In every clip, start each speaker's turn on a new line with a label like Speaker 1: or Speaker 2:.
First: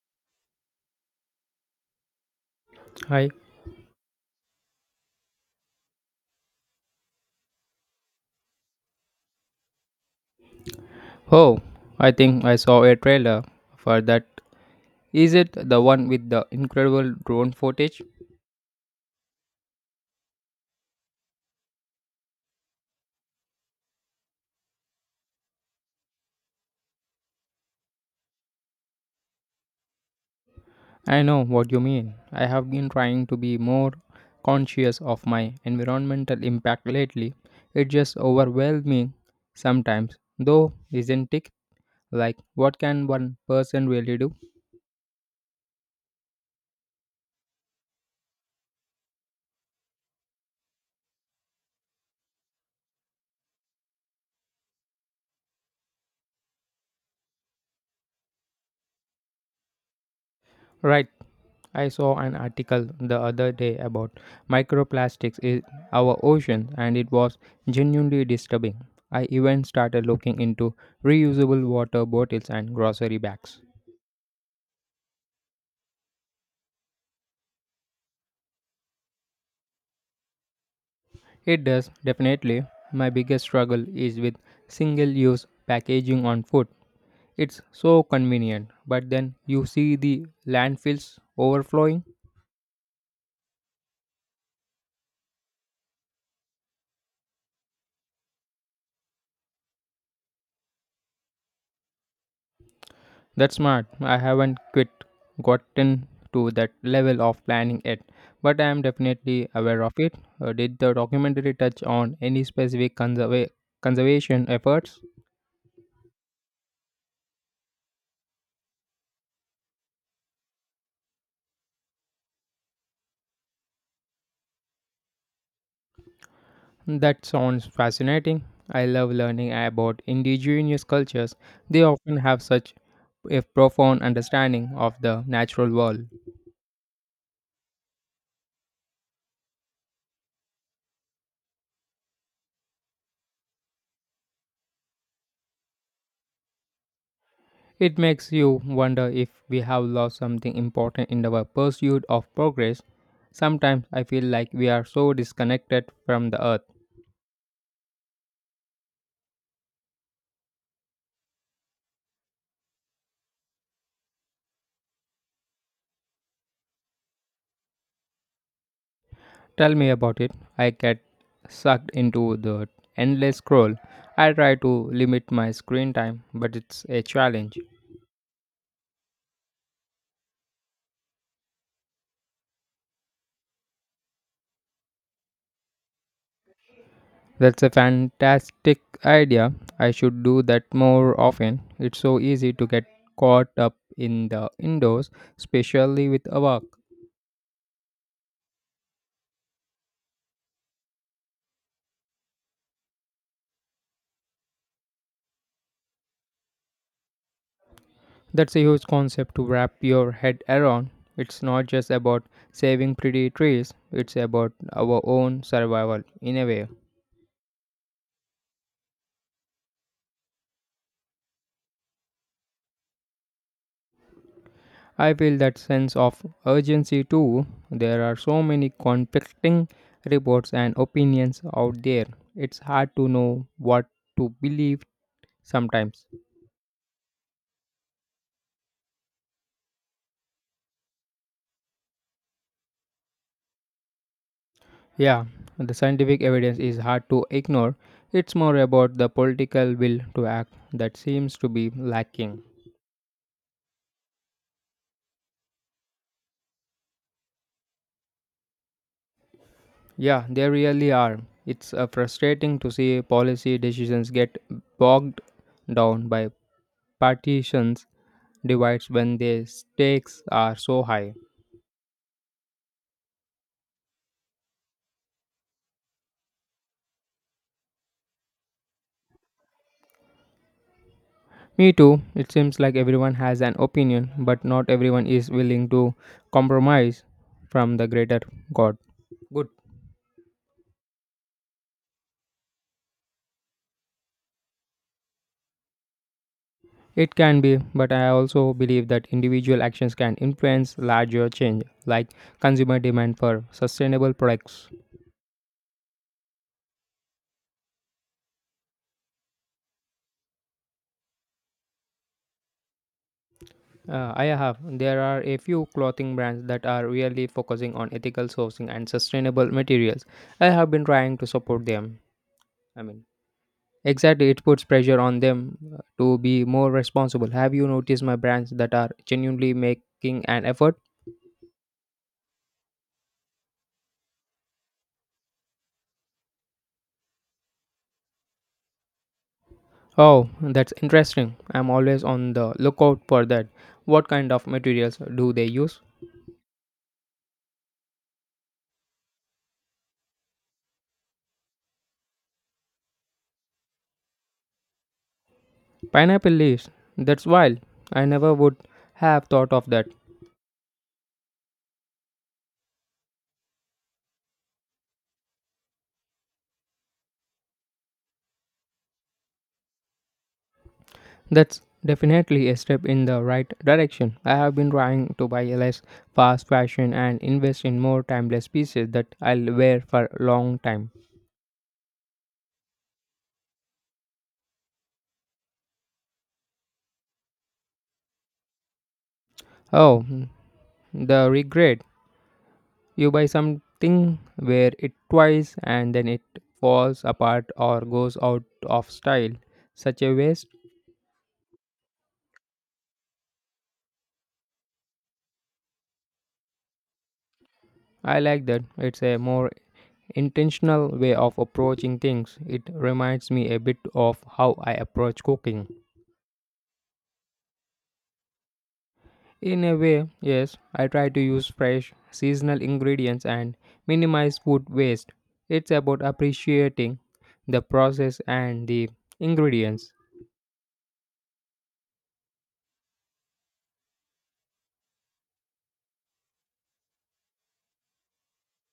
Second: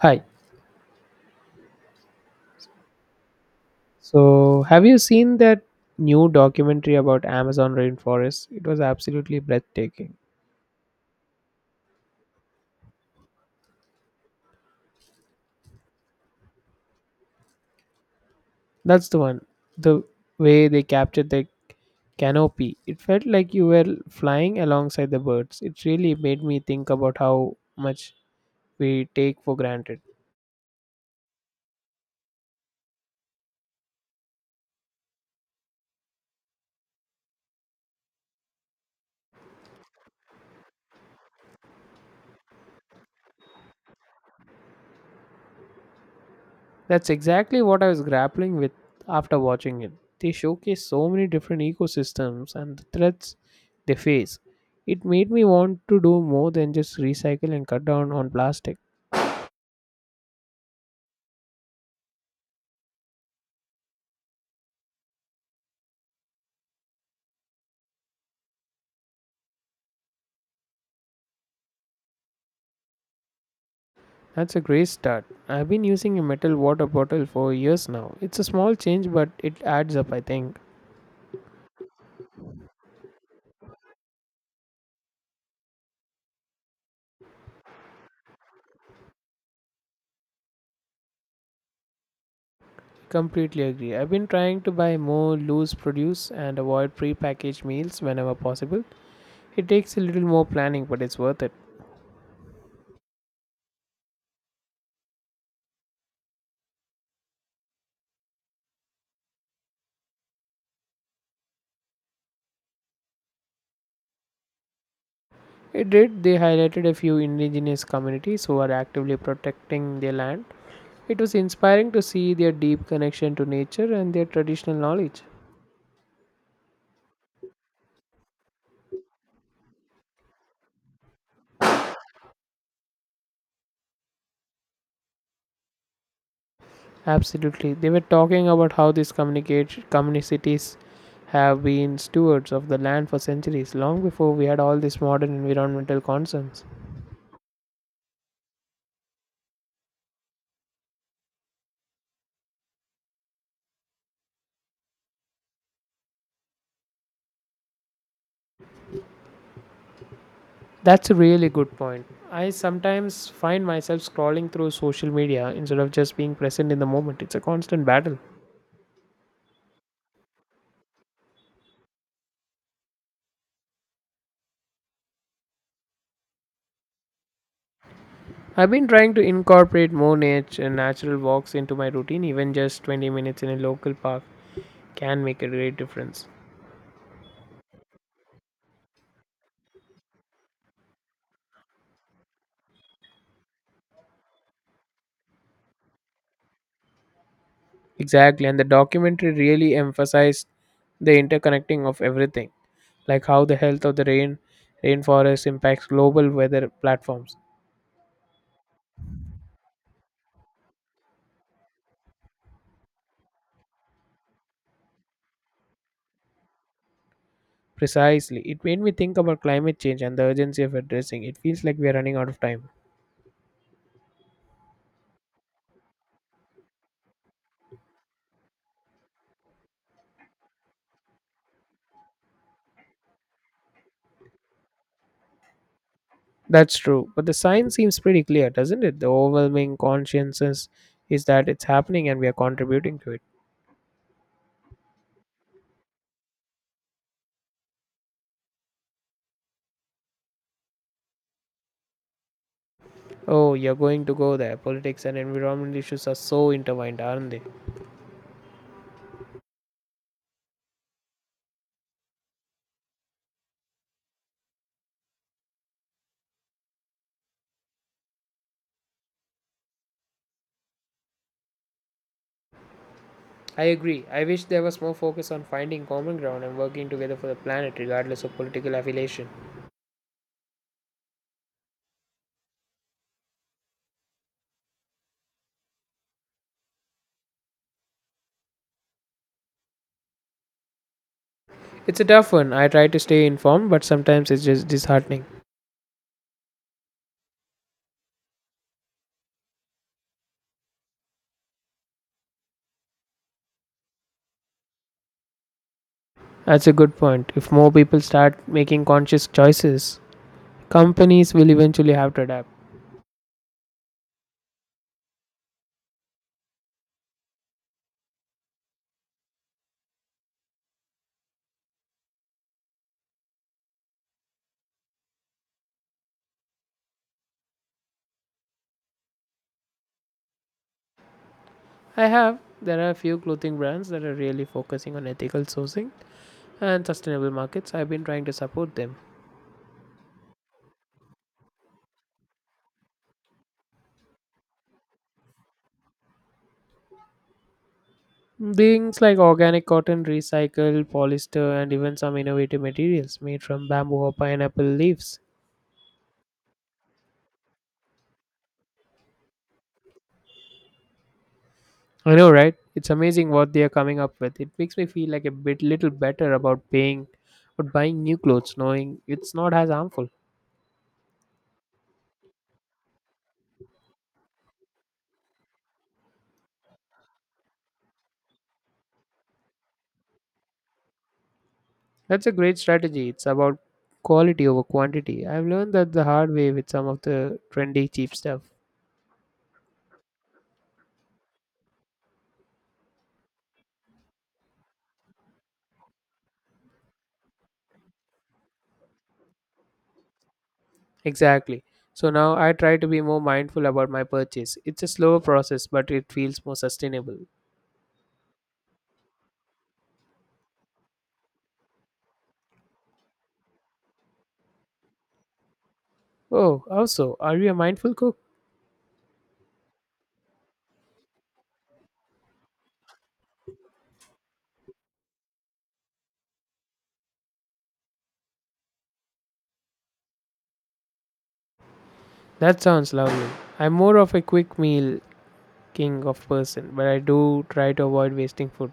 Speaker 1: Hi.
Speaker 2: Hi.
Speaker 1: So, have you seen that new documentary about Amazon rainforest? It was absolutely breathtaking.
Speaker 2: Oh, I think I saw a trailer for that. Is it the one with the incredible drone footage?
Speaker 1: That's the one. The way they captured the canopy, it felt like you were flying alongside the birds. It really made me think about how much we take for granted.
Speaker 2: I know what you mean. I have been trying to be more conscious of my environmental impact lately. It just overwhelming sometimes, though, isn't it? Like, what can one person really do?
Speaker 1: That's exactly what I was grappling with after watching it. They showcase so many different ecosystems and the threats they face. It made me want to do more than just recycle and cut down on plastic.
Speaker 2: Right. I saw an article the other day about microplastics in our ocean and it was genuinely disturbing. I even started looking into reusable water bottles and grocery bags.
Speaker 1: That's a great start. I've been using a metal water bottle for years now. It's a small change, but it adds up, I think.
Speaker 2: It does, definitely. My biggest struggle is with single use packaging on food. It's so convenient, but then you see the landfills overflowing.
Speaker 1: Completely agree. I've been trying to buy more loose produce and avoid pre-packaged meals whenever possible. It takes a little more planning, but it's worth it.
Speaker 2: That's smart. I haven't quite gotten to that level of planning yet, but I am definitely aware of it. Did the documentary touch on any specific conservation efforts?
Speaker 1: It did. They highlighted a few indigenous communities who are actively protecting their land. It was inspiring to see their deep connection to nature and their traditional knowledge.
Speaker 2: That sounds fascinating. I love learning about indigenous cultures. They often have such a profound understanding of the natural world.
Speaker 1: Absolutely. They were talking about how these communicate communities have been stewards of the land for centuries, long before we had all these modern environmental concerns.
Speaker 2: It makes you wonder if we have lost something important in our pursuit of progress. Sometimes I feel like we are so disconnected from the earth.
Speaker 1: That's a really good point. I sometimes find myself scrolling through social media instead of just being present in the moment. It's a constant battle.
Speaker 2: Tell me about it. I get sucked into the endless scroll. I try to limit my screen time, but it's a challenge.
Speaker 1: I've been trying to incorporate more natural walks into my routine, even just 20 minutes in a local park can make a great difference.
Speaker 2: That's a fantastic idea. I should do that more often. It's so easy to get caught up in the indoors, especially with a work.
Speaker 1: Exactly, and the documentary really emphasized the interconnecting of everything, like how the health of the rainforest impacts global weather platforms.
Speaker 2: That's a huge concept to wrap your head around. It's not just about saving pretty trees, it's about our own survival in a way.
Speaker 1: Precisely, it made me think about climate change and the urgency of addressing. It feels like we are running out of time.
Speaker 2: I feel that sense of urgency too. There are so many conflicting reports and opinions out there. It's hard to know what to believe sometimes.
Speaker 1: That's true, but the science seems pretty clear, doesn't it? The overwhelming consciousness is that it's happening and we are contributing to it.
Speaker 2: Yeah, the scientific evidence is hard to ignore. It's more about the political will to act that seems to be lacking.
Speaker 1: Oh, you're going to go there. Politics and environmental issues are so intertwined, aren't they?
Speaker 2: Yeah, they really are. It's frustrating to see policy decisions get bogged down by partitions divides when their stakes are so high.
Speaker 1: I agree. I wish there was more focus on finding common ground and working together for the planet, regardless of political affiliation.
Speaker 2: Me too. It seems like everyone has an opinion, but not everyone is willing to compromise from the greater God. Good.
Speaker 1: It's a tough one. I try to stay informed, but sometimes it's just disheartening.
Speaker 2: It can be, but I also believe that individual actions can influence larger change, like consumer demand for sustainable products.
Speaker 1: That's a good point. If more people start making conscious choices, companies will eventually have to adapt.
Speaker 2: I have. There are a few clothing brands that are really focusing on ethical sourcing and sustainable materials. I have been trying to support them. I mean, exactly, it puts pressure on them to be more responsible. Have you noticed my brands that are genuinely making an effort?
Speaker 1: I have. There are a few clothing brands that are really focusing on ethical sourcing and sustainable markets. I've been trying to support them.
Speaker 2: Oh, that's interesting. I'm always on the lookout for that. What kind of materials do they use?
Speaker 1: Beings like organic cotton, recycled polyester, and even some innovative materials made from bamboo or pineapple leaves.
Speaker 2: Pineapple leaves. That's wild. I never would have thought of that.
Speaker 1: I know, right? It's amazing what they are coming up with. It makes me feel like a bit little better about paying but buying new clothes, knowing it's not as harmful.
Speaker 2: That's definitely a step in the right direction. I have been trying to buy less fast fashion and invest in more timeless pieces that I'll wear for a long time.
Speaker 1: That's a great strategy. It's about quality over quantity. I've learned that the hard way with some of the trendy cheap stuff.
Speaker 2: Oh, the regret. You buy something, wear it twice, and then it falls apart or goes out of style. Such a waste.
Speaker 1: Exactly. So now I try to be more mindful about my purchase. It's a slower process, but it feels more sustainable.
Speaker 2: I like that. It's a more intentional way of approaching things. It reminds me a bit of how I approach cooking.
Speaker 1: Oh, also, are you a mindful cook?
Speaker 2: In a way, yes, I try to use fresh, seasonal ingredients and minimize food waste. It's about appreciating the process and the ingredients.
Speaker 1: That sounds lovely. I'm more of a quick meal king of person, but I do try to avoid wasting food.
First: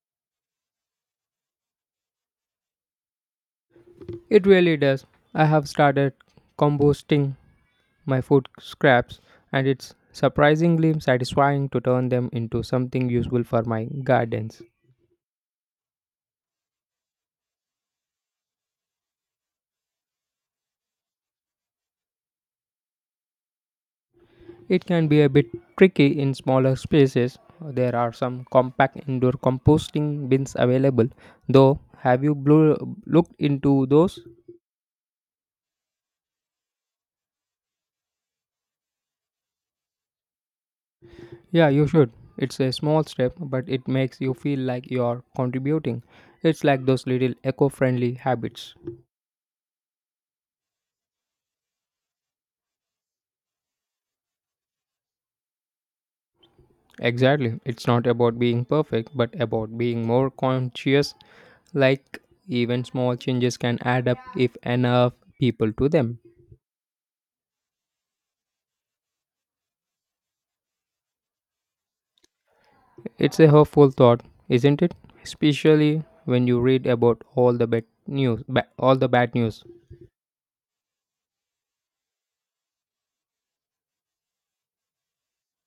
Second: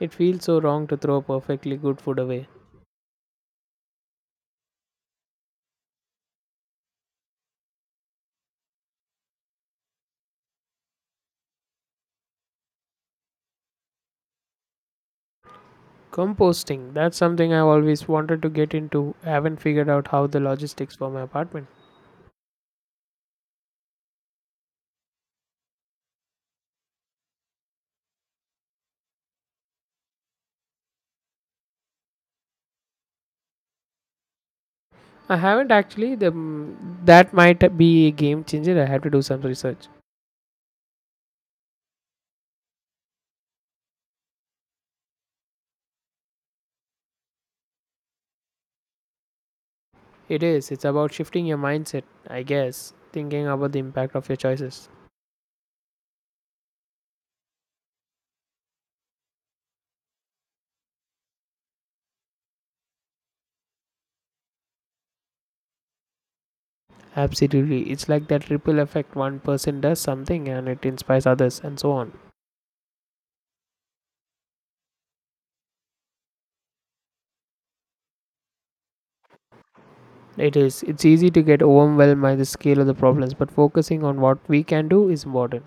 Speaker 1: It feels so wrong to throw perfectly good food away.
Speaker 2: It really does. I have started composting my food scraps, and it's surprisingly satisfying to turn them into something useful for my gardens.
Speaker 1: Composting, that's something I've always wanted to get into. I haven't figured out how the logistics for my apartment.
Speaker 2: It can be a bit tricky in smaller spaces. There are some compact indoor composting bins available, though. Have you looked into those?
Speaker 1: I haven't actually. That might be a game changer. I have to do some research.
Speaker 2: Yeah, you should. It's a small step, but it makes you feel like you're contributing. It's like those little eco friendly habits.
Speaker 1: It is. It's about shifting your mindset, I guess, thinking about the impact of your choices.
Speaker 2: Exactly. It's not about being perfect, but about being more conscious. Like, even small changes can add up if enough people to them.
Speaker 1: Absolutely. It's like that ripple effect one person does something and it inspires others and so on.
Speaker 2: It's a hopeful thought, isn't it? Especially when you read about all the bad news, all the bad news.
Speaker 1: It's easy to get overwhelmed by the scale of the problems, but focusing on what we can do is important.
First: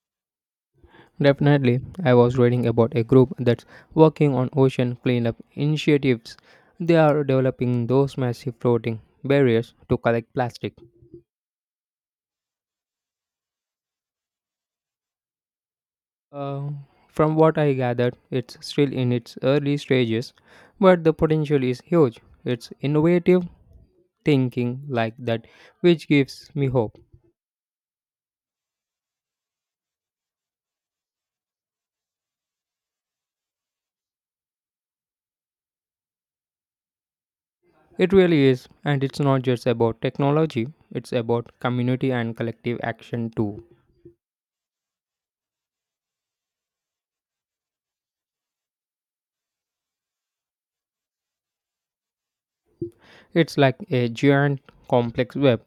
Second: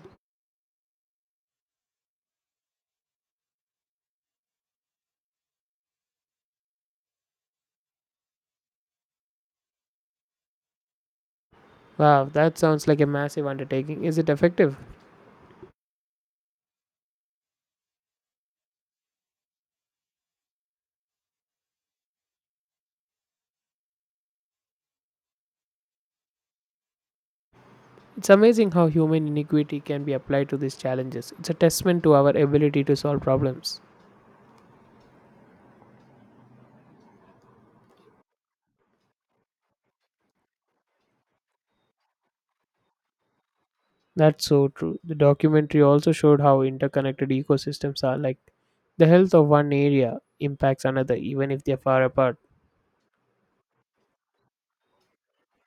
Speaker 2: Definitely, I was reading about a group that's working on ocean cleanup initiatives. They are developing those massive floating barriers to collect plastic.
Speaker 1: Wow, that sounds like a massive undertaking. Is it effective?
Speaker 2: Uh, from what I gathered, it's still in its early stages, but the potential is huge. It's innovative thinking like that which gives me hope.
Speaker 1: It's amazing how human iniquity can be applied to these challenges. It's a testament to our ability to solve problems.
Speaker 2: It really is, and it's not just about technology, it's about community and collective action too.
Speaker 1: That's so true. The documentary also showed how interconnected ecosystems are, like the health of one area impacts another even if they are far apart.
Speaker 2: It's like a giant complex web.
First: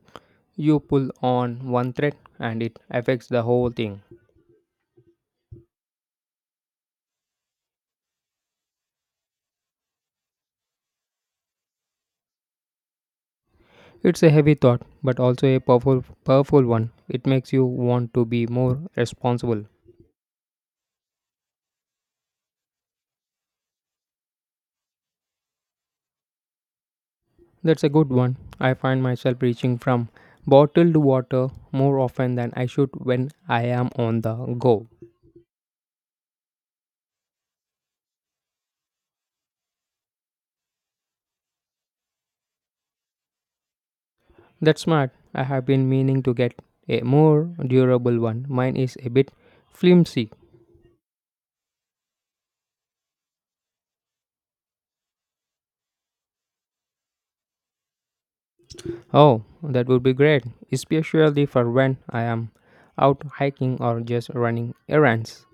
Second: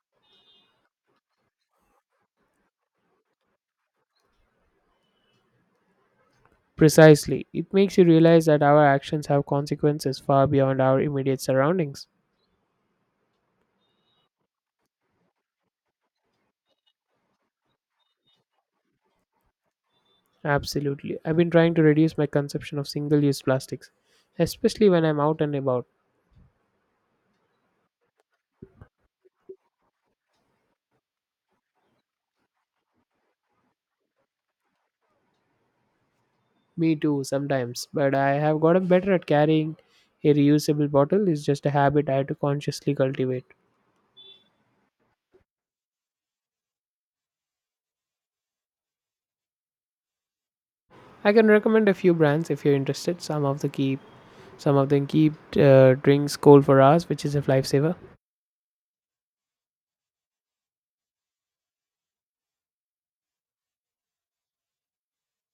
Speaker 2: You pull on one thread and it affects the whole thing.
Speaker 1: Precisely. It makes you realize that our actions have consequences far beyond our immediate surroundings.
Speaker 2: It's a heavy thought, but also a powerful, powerful one. It makes you want to be more responsible.
Speaker 1: Absolutely. I've been trying to reduce my consumption of single use plastics, especially when I'm out and about.
Speaker 2: That's a good one. I find myself reaching from bottled water more often than I should when I am on the go.
Speaker 1: Me too, sometimes. But I have gotten better at carrying a reusable bottle, it's just a habit I had to consciously cultivate.
Speaker 2: That's smart. I have been meaning to get a more durable one. Mine is a bit flimsy.
Speaker 1: I can recommend a few brands if you're interested. Some of them keep drinks cold for hours, which is a lifesaver.
Speaker 2: Oh, that would be great, especially for when I am out hiking or just running errands.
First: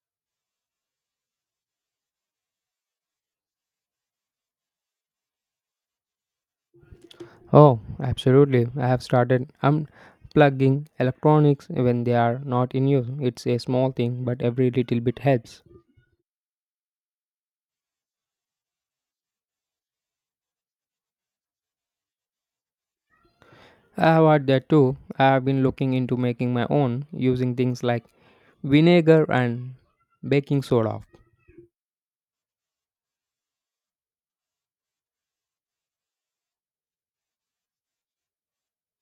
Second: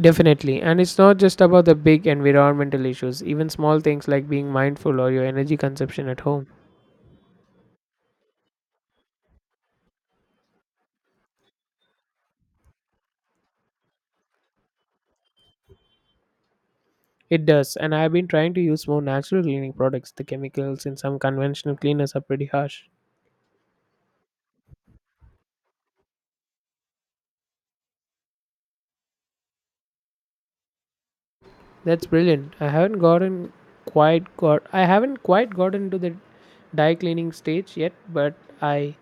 Speaker 1: Definitely. And it's not just about the big environmental issues, even small things like being mindful or your energy consumption at home.
Speaker 2: Oh, absolutely. I have started unplugging electronics when they are not in use. It's a small thing, but every little bit helps.
Speaker 1: It does, and I have been trying to use more natural cleaning products. The chemicals in some conventional cleaners are pretty harsh.
Speaker 2: I have had that too. I have been looking into making my own using things like vinegar and baking soda.
Speaker 1: That's brilliant. I haven't quite gotten to the dye cleaning stage yet, but I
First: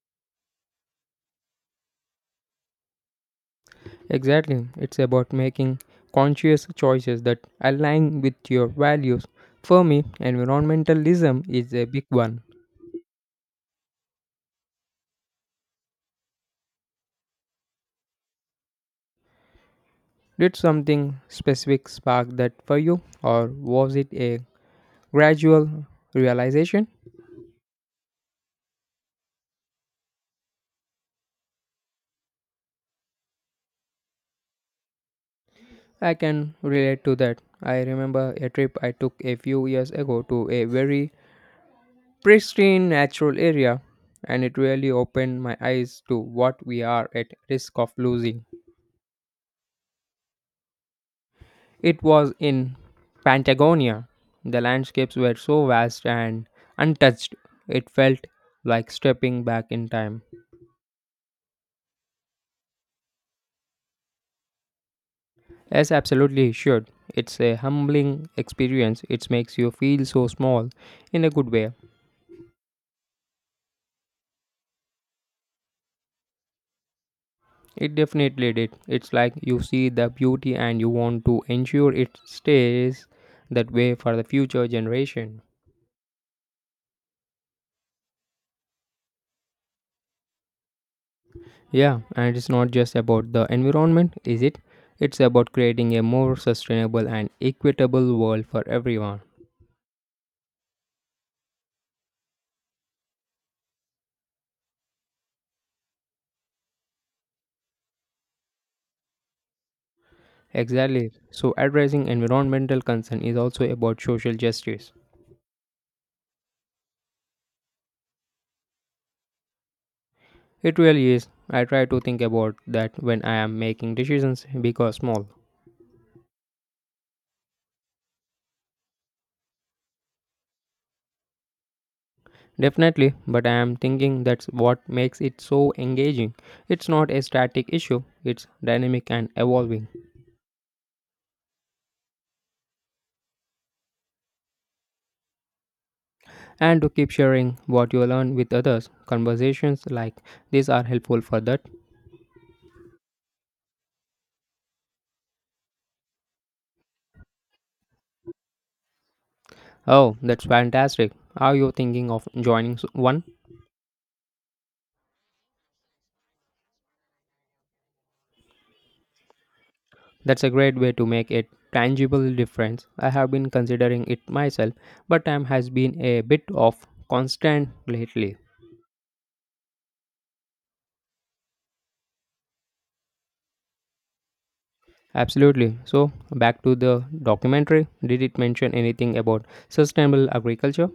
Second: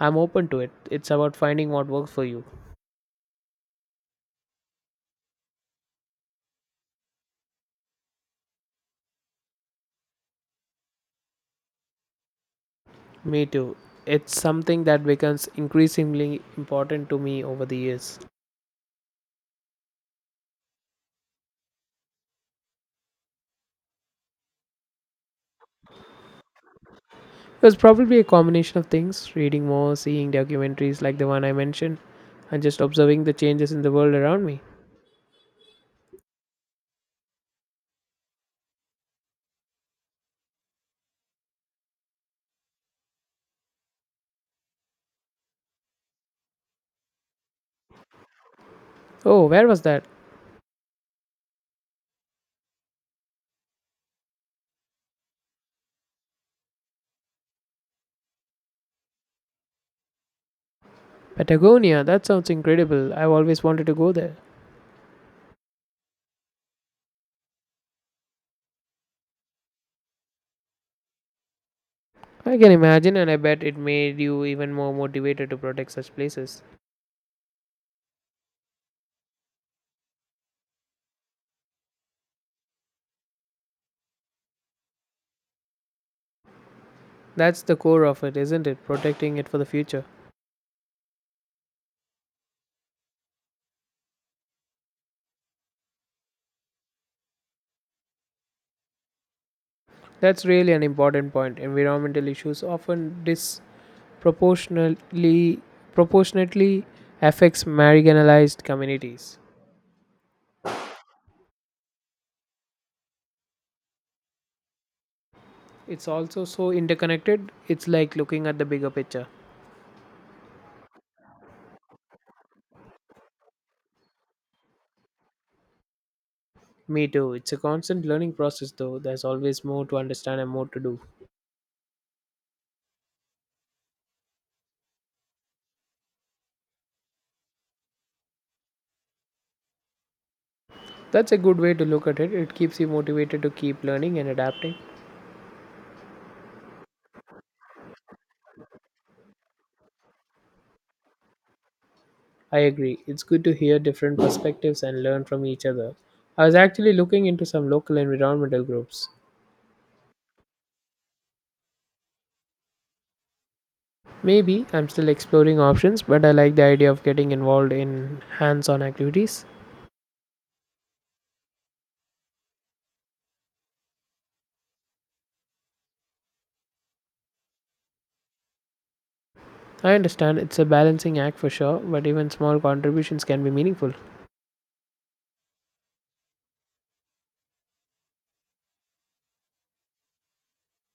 Speaker 1: I'm open to it. It's about finding what works for you.
Speaker 2: Exactly. It's about making conscious choices that align with your values. For me, environmentalism is a big one.
Speaker 1: Me too. It's something that becomes increasingly important to me over the years.
Speaker 2: Did something specific spark that for you, or was it a gradual realization?
Speaker 1: It was probably a combination of things reading more, seeing documentaries like the one I mentioned, and just observing the changes in the world around me.
Speaker 2: I can relate to that. I remember a trip I took a few years ago to a very pristine natural area, and it really opened my eyes to what we are at risk of losing.
Speaker 1: Oh, where was that?
Speaker 2: It was in Patagonia. The landscapes were so vast and untouched, it felt like stepping back in time.
Speaker 1: Patagonia, that sounds incredible. I've always wanted to go there.
Speaker 2: Yes, absolutely, sure. It's a humbling experience. It makes you feel so small in a good way.
Speaker 1: I can imagine, and I bet it made you even more motivated to protect such places.
Speaker 2: It definitely did. It's like you see the beauty and you want to ensure it stays that way for the future generation.
Speaker 1: That's the core of it, isn't it? Protecting it for the future.
Speaker 2: Yeah, and it's not just about the environment, is it? It's about creating a more sustainable and equitable world for everyone.
Speaker 1: That's really an important point. Environmental issues often disproportionately proportionately affects marginalized communities.
Speaker 2: Exactly. So, addressing environmental concern is also about social justice.
Speaker 1: It's also so interconnected, it's like looking at the bigger picture.
Speaker 2: It really is. I try to think about that when I am making decisions because small.
Speaker 1: Me too. It's a constant learning process, though. There's always more to understand and more to do.
Speaker 2: Definitely, but I am thinking that's what makes it so engaging. It's not a static issue, it's dynamic and evolving.
Speaker 1: That's a good way to look at it. It keeps you motivated to keep learning and adapting.
Speaker 2: And to keep sharing what you learn with others. Conversations like these are helpful for that.
Speaker 1: I agree. It's good to hear different perspectives and learn from each other. I was actually looking into some local environmental groups.
Speaker 2: Oh, that's fantastic. Are you thinking of joining one?
Speaker 1: Maybe I'm still exploring options, but I like the idea of getting involved in hands on activities.
Speaker 2: That's a great way to make a tangible difference. I have been considering it myself, but time has been a bit of constant lately.
Speaker 1: I understand it's a balancing act for sure, but even small contributions can be meaningful.
Speaker 2: Absolutely. So, back to the documentary. Did it mention anything about sustainable agriculture?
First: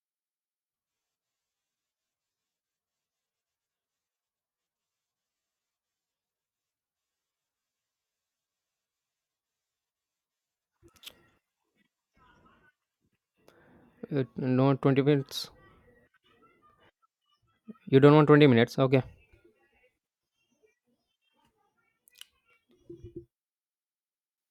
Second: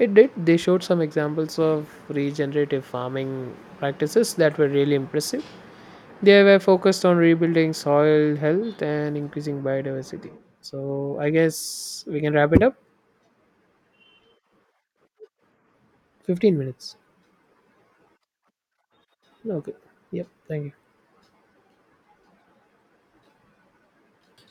Speaker 1: It did. They showed some examples of regenerative farming practices that were really impressive. They were focused on rebuilding soil health and increasing biodiversity. So I guess we can wrap it up.
Speaker 2: No, 20 minutes.
Speaker 1: 15 minutes.
Speaker 2: You don't want 20 minutes? Okay.
Speaker 1: Okay. Yep. Thank you.